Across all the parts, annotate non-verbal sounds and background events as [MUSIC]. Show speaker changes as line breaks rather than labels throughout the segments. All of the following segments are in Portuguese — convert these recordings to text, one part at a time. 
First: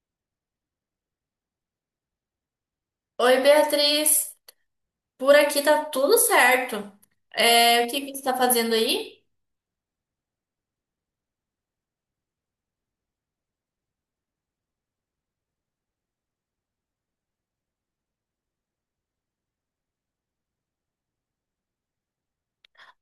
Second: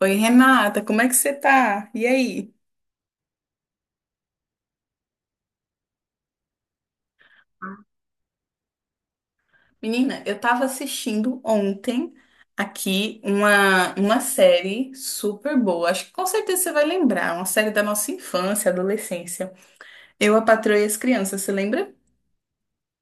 Oi, Renata, como é que você tá? E aí?
Oi, Beatriz. Por aqui tá tudo certo. É, o que você tá fazendo aí?
Menina, eu tava assistindo ontem aqui uma série super boa. Acho que com certeza você vai lembrar. Uma série da nossa infância, adolescência. Eu, a Patroa e as Crianças, você lembra?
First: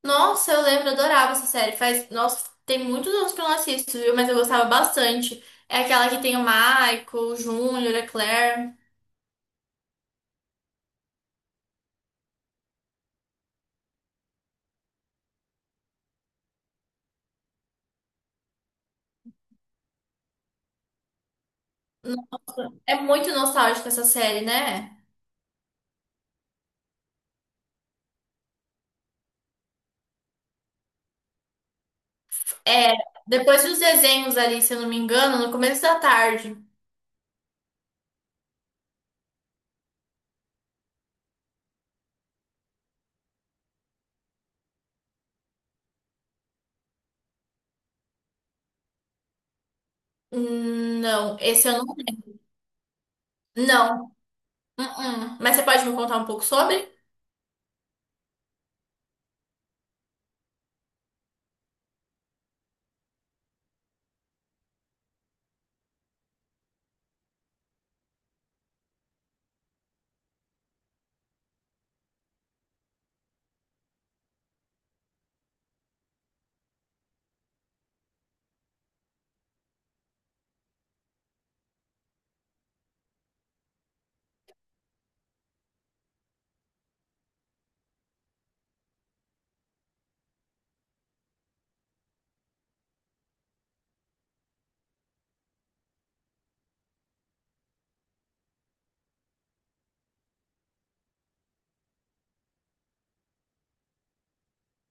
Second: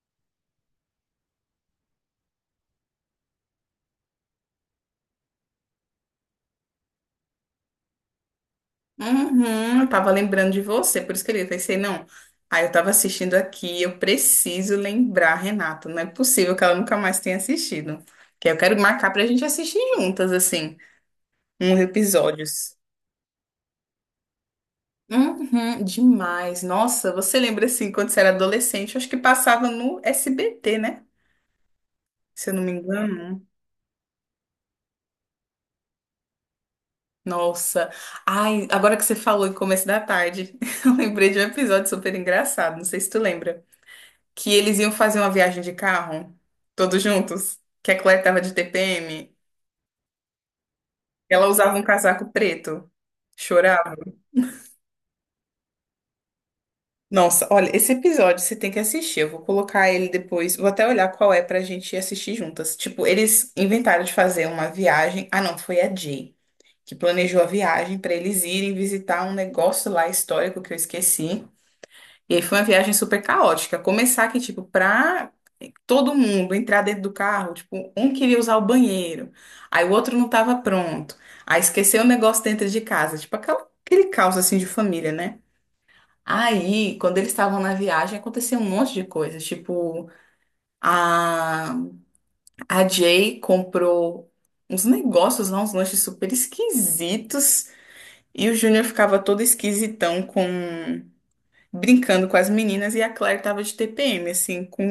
Nossa, eu lembro, eu adorava essa série. Faz, nossa, tem muitos anos que eu não assisto, viu? Mas eu gostava bastante. É aquela que tem o Michael, o Júnior, a Claire.
Uhum, eu tava lembrando de você, por isso que eu pensei, não. Aí eu tava assistindo aqui, eu preciso lembrar, Renata. Não é possível que ela nunca mais tenha assistido. Que eu quero marcar pra gente assistir juntas, assim, uns episódios.
É muito nostálgica essa série, né?
Uhum, demais. Nossa, você lembra assim, quando você era adolescente, eu acho que passava no SBT, né? Se eu não me
É,
engano.
depois dos desenhos ali, se eu não me engano, no começo da tarde.
Nossa. Ai, agora que você falou em começo da tarde, [LAUGHS] eu lembrei de um episódio super engraçado, não sei se tu lembra, que eles iam fazer uma viagem de carro, todos juntos, que a Claire tava de TPM,
Não,
ela
esse
usava
eu
um
não.
casaco preto, chorava.
Não. Uh-uh. Mas você pode me contar um pouco sobre?
Nossa, olha, esse episódio você tem que assistir. Eu vou colocar ele depois. Vou até olhar qual é pra gente assistir juntas. Tipo, eles inventaram de fazer uma viagem. Ah, não, foi a Jay que planejou a viagem pra eles irem visitar um negócio lá histórico que eu esqueci. E aí foi uma viagem super caótica. Começar que, tipo, pra todo mundo entrar dentro do carro, tipo, um queria usar o banheiro, aí o outro não tava pronto, aí esqueceu o negócio dentro de casa. Tipo, aquele caos assim de família, né? Aí, quando eles estavam na viagem, aconteceu um monte de coisas. Tipo, a, a Jay comprou uns negócios lá, uns lanches super esquisitos. E o Júnior ficava todo esquisitão com brincando com as meninas. E a Claire tava de TPM, assim, com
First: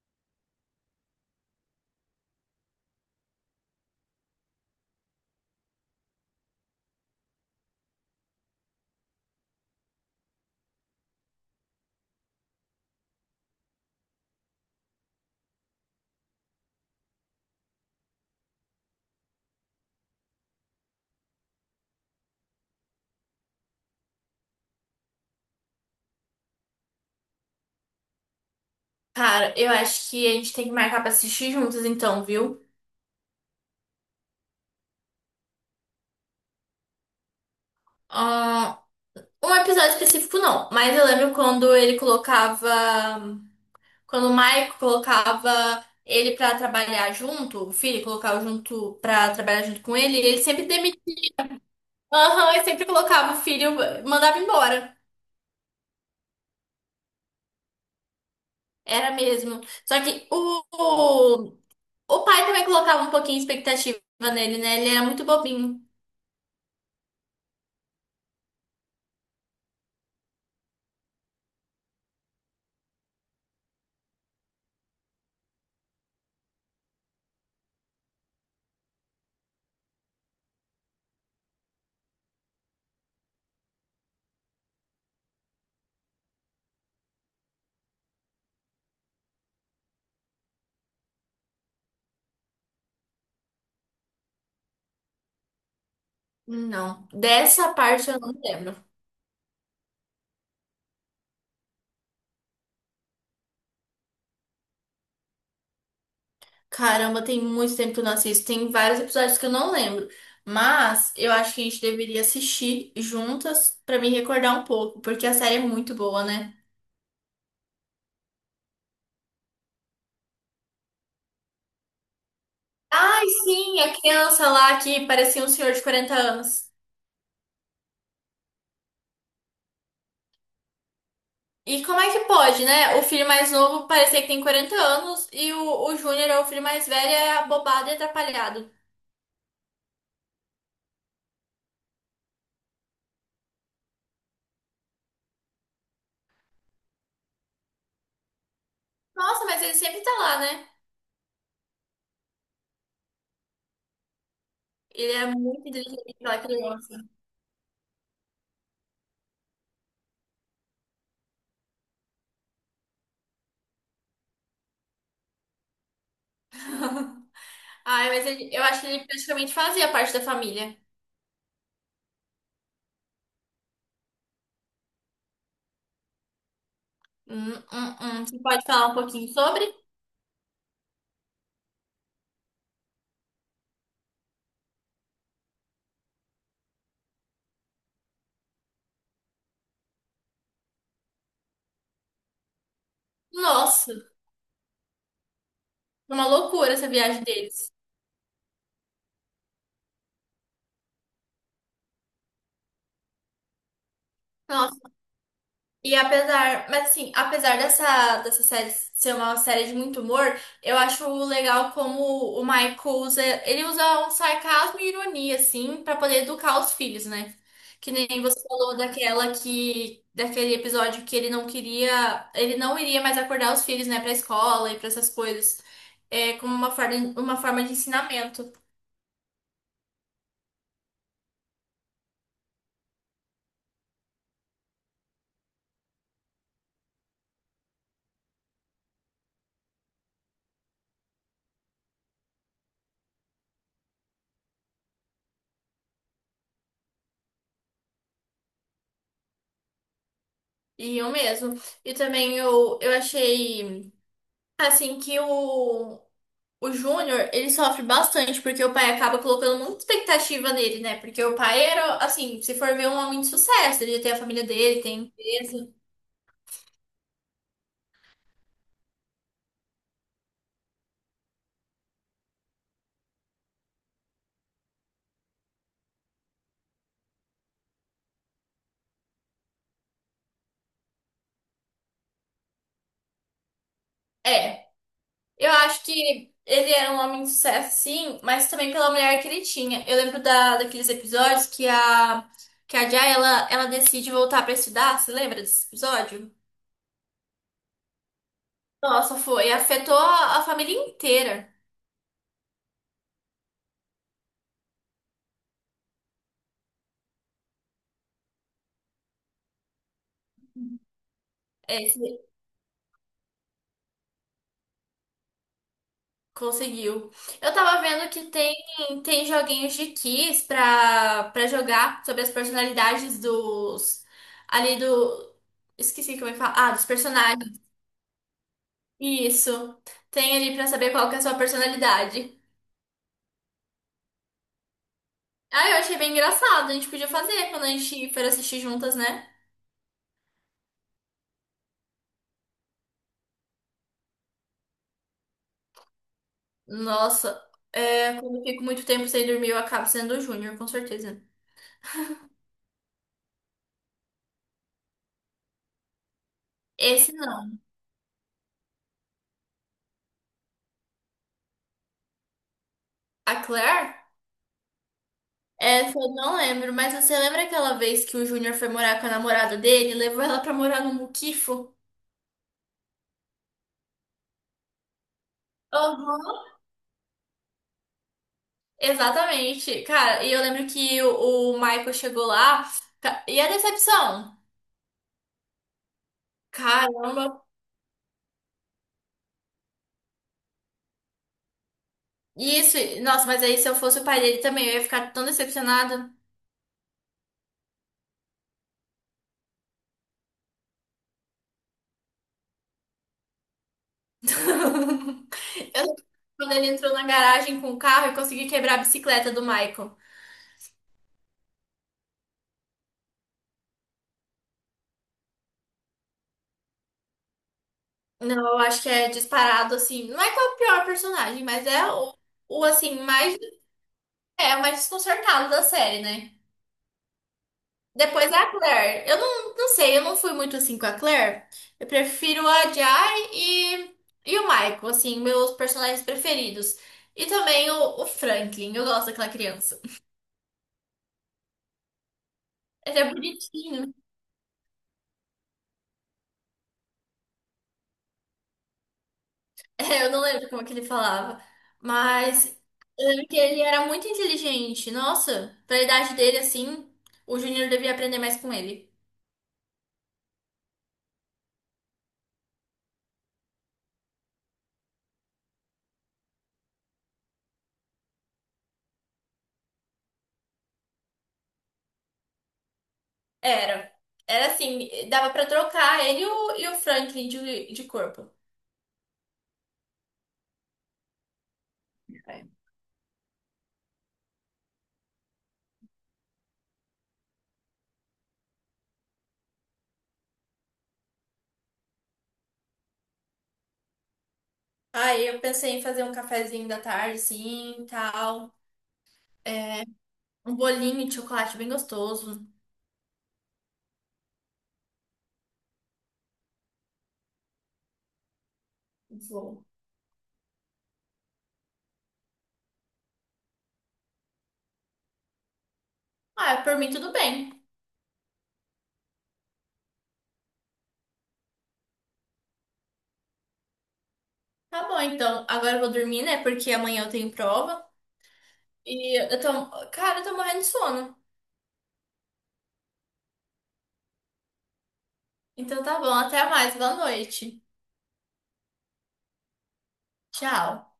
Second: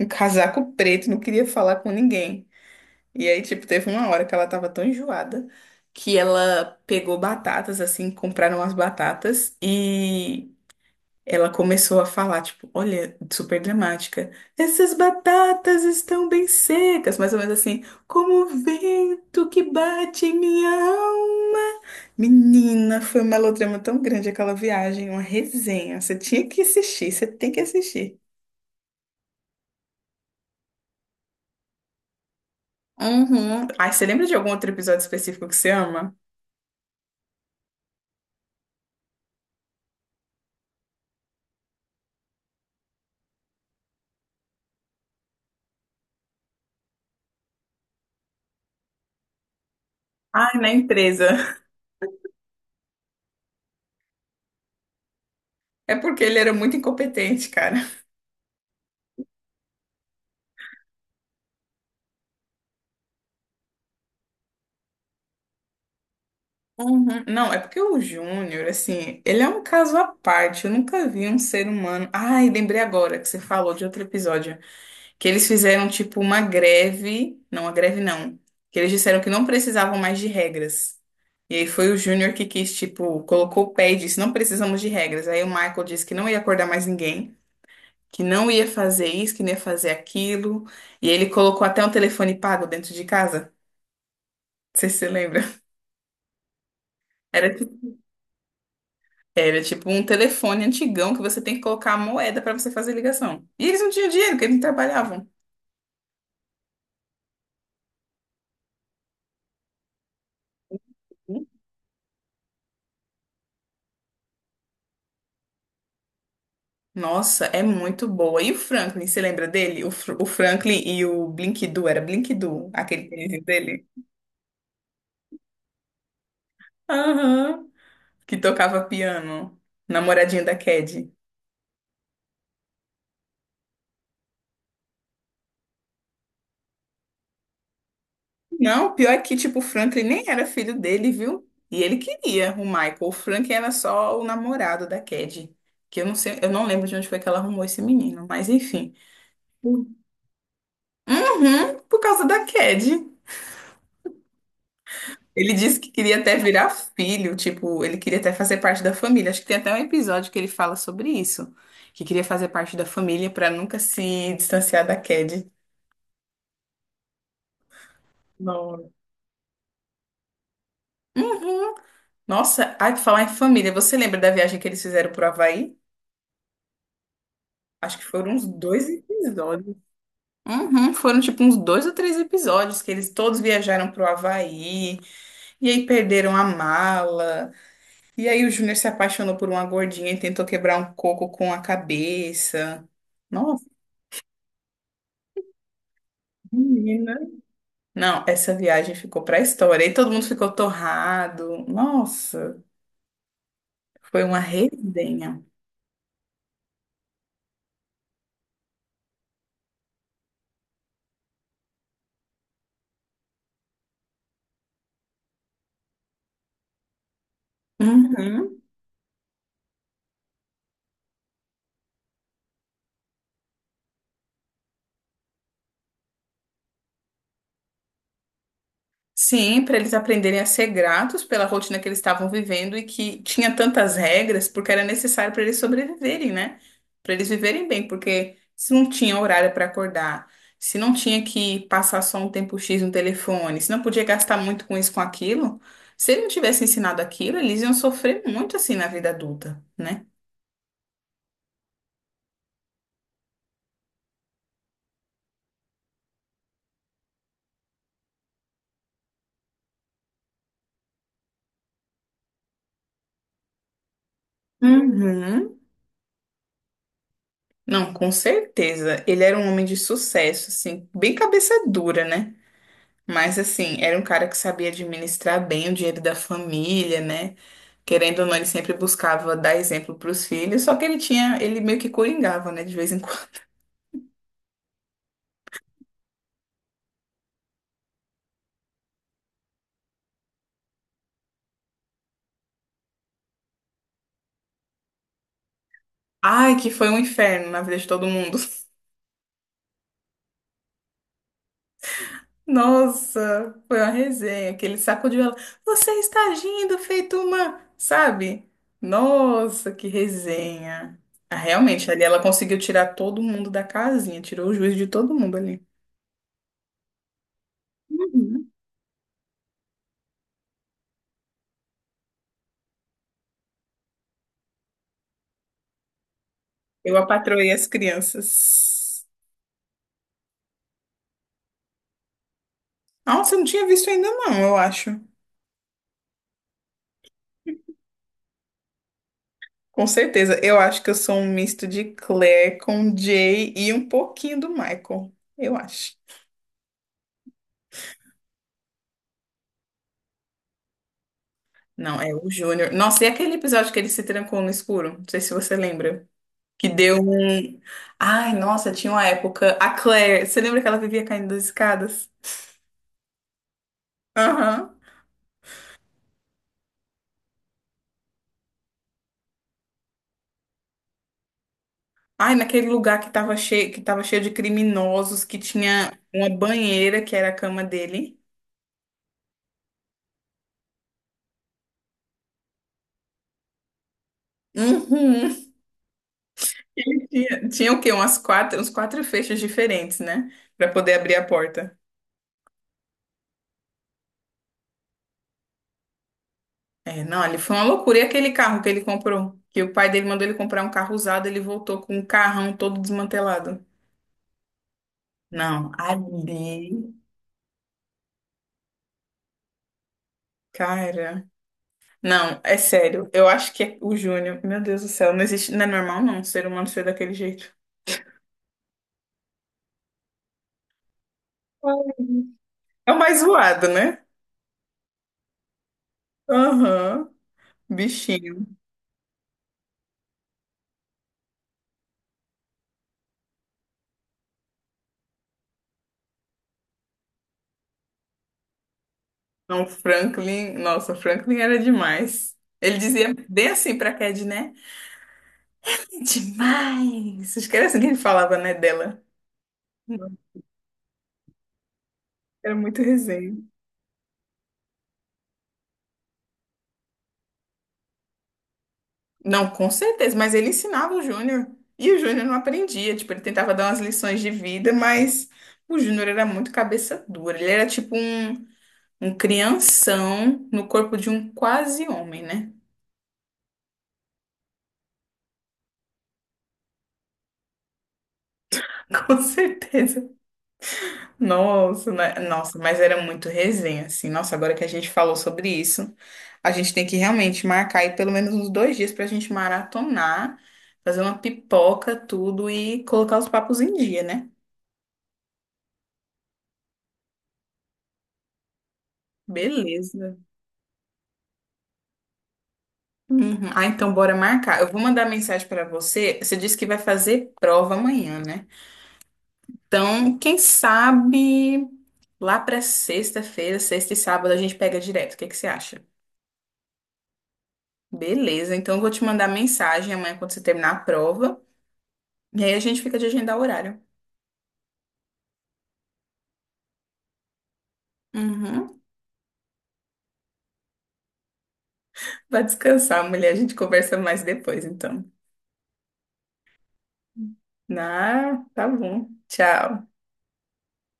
um casaco preto, não queria falar com ninguém. E aí, tipo, teve uma hora que ela tava tão enjoada que ela pegou batatas, assim, compraram as batatas e. Ela começou a falar, tipo, olha, super dramática. Essas batatas estão bem secas, mais ou menos assim, como o vento que bate em minha alma. Menina, foi um melodrama tão grande aquela viagem, uma resenha. Você tinha que assistir, você tem que assistir.
Cara, eu acho que a gente tem que marcar pra assistir juntos, então, viu?
Uhum. Ai, você lembra de algum outro episódio específico que você ama?
Ah, um episódio específico não, mas eu lembro quando ele colocava, quando o Michael colocava ele pra trabalhar junto, o filho colocava junto pra trabalhar junto com ele, ele
Ai,
sempre
na
demitia,
empresa. [LAUGHS]
aham, ele sempre colocava o filho, mandava embora.
É porque ele era muito incompetente, cara.
Era mesmo. Só que o pai também colocava um pouquinho de expectativa nele, né? Ele era muito bobinho.
Uhum. Não, é porque o Júnior, assim, ele é um caso à parte. Eu nunca vi um ser humano. Ai, lembrei agora que você falou de outro episódio. Que eles fizeram, tipo, uma greve. Não, uma greve não. Que eles disseram que não precisavam mais de regras. E aí foi o Júnior que quis, tipo, colocou o pé e disse: não precisamos de regras. Aí o Michael disse que não ia acordar mais ninguém, que não ia fazer isso, que não ia fazer aquilo. E ele colocou até um telefone pago dentro de casa. Não sei se você lembra.
Não,
Era tipo,
dessa parte eu não lembro.
Era tipo um telefone antigão que você tem que colocar a moeda para você fazer ligação. E eles não tinham dinheiro, porque eles não trabalhavam.
Caramba, tem muito tempo que eu não assisto. Tem vários episódios que eu não lembro. Mas eu acho que a gente deveria assistir juntas pra me recordar um pouco, porque a série é muito boa, né?
Nossa, é muito boa. E o Franklin, você lembra dele? O, Fr- o Franklin e o Blink-Doo, era Blink-Doo, aquele
Ai,
tênis
sim,
dele?
a criança lá que parecia um senhor de 40 anos.
Aham. Que tocava piano, namoradinho da Cad.
E como é que pode, né? O filho mais novo parecer que tem 40 anos e o Júnior é o filho mais velho, é abobado e atrapalhado.
Não, pior é que, tipo, o Franklin nem era filho dele, viu? E ele queria o Michael. O Franklin era só o namorado da Cad. Que eu não sei, eu não lembro de onde foi que ela arrumou esse menino, mas enfim.
Nossa, mas ele sempre tá lá, né?
Uhum, por causa da Cad.
Ele é
Ele
muito
disse que
inteligente,
queria até
aquela
virar
criança.
filho, tipo, ele queria até fazer parte da família. Acho que tem até um episódio que ele fala sobre isso, que queria fazer parte da família pra nunca se distanciar da Cad.
[LAUGHS] Ai, mas ele- eu acho que
Não.
ele praticamente fazia parte da família.
Uhum. Nossa, ai, pra falar em família, você lembra da viagem que eles fizeram pro Havaí? Acho que foram
Você
uns
pode
dois
falar um pouquinho
episódios.
sobre?
Uhum, foram tipo uns dois ou três episódios que eles todos viajaram pro Havaí e aí perderam a mala. E aí o Júnior se apaixonou por uma gordinha e tentou quebrar um coco com a cabeça. Nossa,
Nossa, foi uma loucura essa
menina.
viagem deles.
Não, essa viagem ficou pra história. E todo mundo ficou torrado. Nossa, foi uma
Nossa,
resenha.
e apesar, mas assim, apesar dessa série ser uma série de muito humor, eu acho legal como o Michael usa, ele usa um sarcasmo e ironia, assim, pra poder educar os filhos, né? Que nem você
Uhum.
falou daquela que, daquele episódio que ele não queria, ele não iria mais acordar os filhos, né, pra escola e pra essas coisas. É como uma forma de ensinamento.
Sim, para eles aprenderem a ser gratos pela rotina que eles estavam vivendo e que tinha tantas regras, porque era necessário para eles sobreviverem, né? Para eles viverem bem, porque se não tinha horário para acordar, se não tinha que passar só um tempo X no telefone, se não podia gastar muito com isso, com aquilo, se ele não tivesse ensinado aquilo, eles iam sofrer muito assim na vida adulta, né?
Iam mesmo. E também eu achei, assim, que o Júnior, ele sofre bastante, porque o pai acaba colocando muita expectativa nele, né? Porque o pai era, assim, se for ver, um homem de sucesso. Ele tem a família dele, tem
Uhum.
empresa.
Não, com certeza. Ele era um homem de sucesso, assim, bem cabeça dura, né? Mas assim, era um cara que sabia administrar bem o dinheiro da família, né? Querendo ou não, ele sempre buscava dar exemplo para os filhos, só que ele tinha, ele meio que coringava, né, de vez em quando.
É, eu acho que ele era um homem de sucesso, sim, mas também pela mulher que ele tinha. Eu lembro da, daqueles episódios que a Jay, ela decide voltar pra estudar. Você lembra desse
[LAUGHS]
episódio?
Ai, que foi um inferno na vida de todo mundo.
Nossa, foi. Afetou a família inteira.
[LAUGHS] Nossa, foi uma resenha, que ele sacudiu ela. Você está agindo feito uma, sabe? Nossa, que resenha. Ah,
É,
realmente, ali ela conseguiu tirar todo mundo da casinha, tirou o juízo de todo mundo ali.
conseguiu. Eu tava vendo que
Uhum.
tem, tem joguinhos de quiz pra, pra jogar sobre as personalidades dos. Ali do. Esqueci como é que fala. Ah, dos
Eu apatroei
personagens.
as crianças.
Isso. Tem ali pra saber qual que é a sua personalidade.
Nossa, eu não tinha visto ainda não, eu acho.
Ah, eu achei bem engraçado. A gente podia fazer quando a gente for assistir juntas, né?
Com certeza. Eu acho que eu sou um misto de Claire com Jay e um pouquinho do Michael. Eu acho.
Nossa, é, quando eu fico muito tempo sem dormir, eu acabo sendo o Júnior, com certeza.
Não, é o Júnior. Nossa, e aquele episódio que ele se trancou no escuro? Não sei se você lembra. Que deu
Esse não.
um. Ai, nossa, tinha uma época. A Claire, você lembra que ela vivia caindo das escadas?
A Claire?
Aham.
Essa eu não lembro, mas você lembra aquela vez que o Júnior foi morar com a namorada dele, levou ela pra morar no Muquifo?
Ai, naquele lugar que tava cheio de criminosos, que tinha uma
Aham.
banheira que era a cama dele.
Exatamente. Cara, e eu lembro que o Michael chegou lá, ca- e a decepção?
Uhum. Ele
Caramba.
tinha, tinha o quê? Uns quatro fechos diferentes, né? Pra poder abrir a porta.
Isso, nossa, mas aí se eu fosse o pai dele também, eu ia ficar tão decepcionada.
É, não, ali foi uma loucura. E aquele carro que ele comprou? Que o pai dele mandou ele comprar um carro usado, ele voltou com um carrão todo desmantelado.
[LAUGHS]
Não,
Eu, quando ele entrou
ali,
na garagem com o carro, eu consegui quebrar a bicicleta do Michael.
cara. Não, é sério. Eu acho que é o Júnior, meu Deus do céu, não existe, não é normal não, um ser humano ser daquele jeito.
Não, eu acho que é disparado, assim. Não é qual é o pior personagem, mas é o
É o
assim,
mais
mais.
zoado, né?
É, a mais desconcertada da série, né?
Aham.
Depois
Bichinho.
a Claire. Eu não, não sei, eu não fui muito assim com a Claire. Eu prefiro a Jai e o Michael, assim, meus personagens preferidos. E também o Franklin, eu gosto daquela
Não, o
criança.
Franklin. Nossa, o Franklin era demais. Ele
Ele é
dizia bem assim pra
bonitinho. [LAUGHS]
Cad, né? Demais! Esquece que ele falava, né, dela.
É, eu
Não,
não lembro como que ele falava.
era
Mas
muito
eu lembro
resenha.
que ele era muito inteligente. Nossa, pra idade dele, assim, o Junior devia aprender mais com ele.
Não, com certeza, mas ele ensinava o Júnior. E o Júnior não aprendia. Tipo, ele tentava dar umas lições de vida, mas o Júnior era muito cabeça dura. Ele era tipo um, um crianção no corpo de um quase homem, né?
Era. Era assim, dava pra trocar ele e o Franklin de corpo.
[LAUGHS] Com certeza. Nossa, né? Nossa, mas era muito resenha, assim. Nossa, agora que a gente falou sobre isso, a gente tem que realmente marcar aí pelo menos uns dois dias pra gente maratonar, fazer uma pipoca, tudo e colocar os papos em dia, né?
Aí eu pensei em fazer um cafezinho da tarde, sim, tal. É,
Beleza.
um bolinho de chocolate bem gostoso.
Uhum. Ah, então bora marcar. Eu vou mandar mensagem pra você. Você disse que vai fazer prova amanhã, né?
Vou.
Então, quem sabe lá pra sexta-feira, sexta e sábado, a gente pega direto. O que que você acha?
Ah, é, por mim tudo bem.
Beleza, então eu vou te mandar mensagem amanhã quando você terminar a prova. E aí a gente fica de agendar o horário.
Tá bom, então. Agora eu vou dormir, né? Porque amanhã eu tenho prova.
Uhum.
E eu tô... Cara, eu tô morrendo de sono.
Vai descansar, mulher. A gente conversa mais depois, então.
Então tá bom, até mais. Boa noite.
Ah, tá bom. Tchau.
Tchau.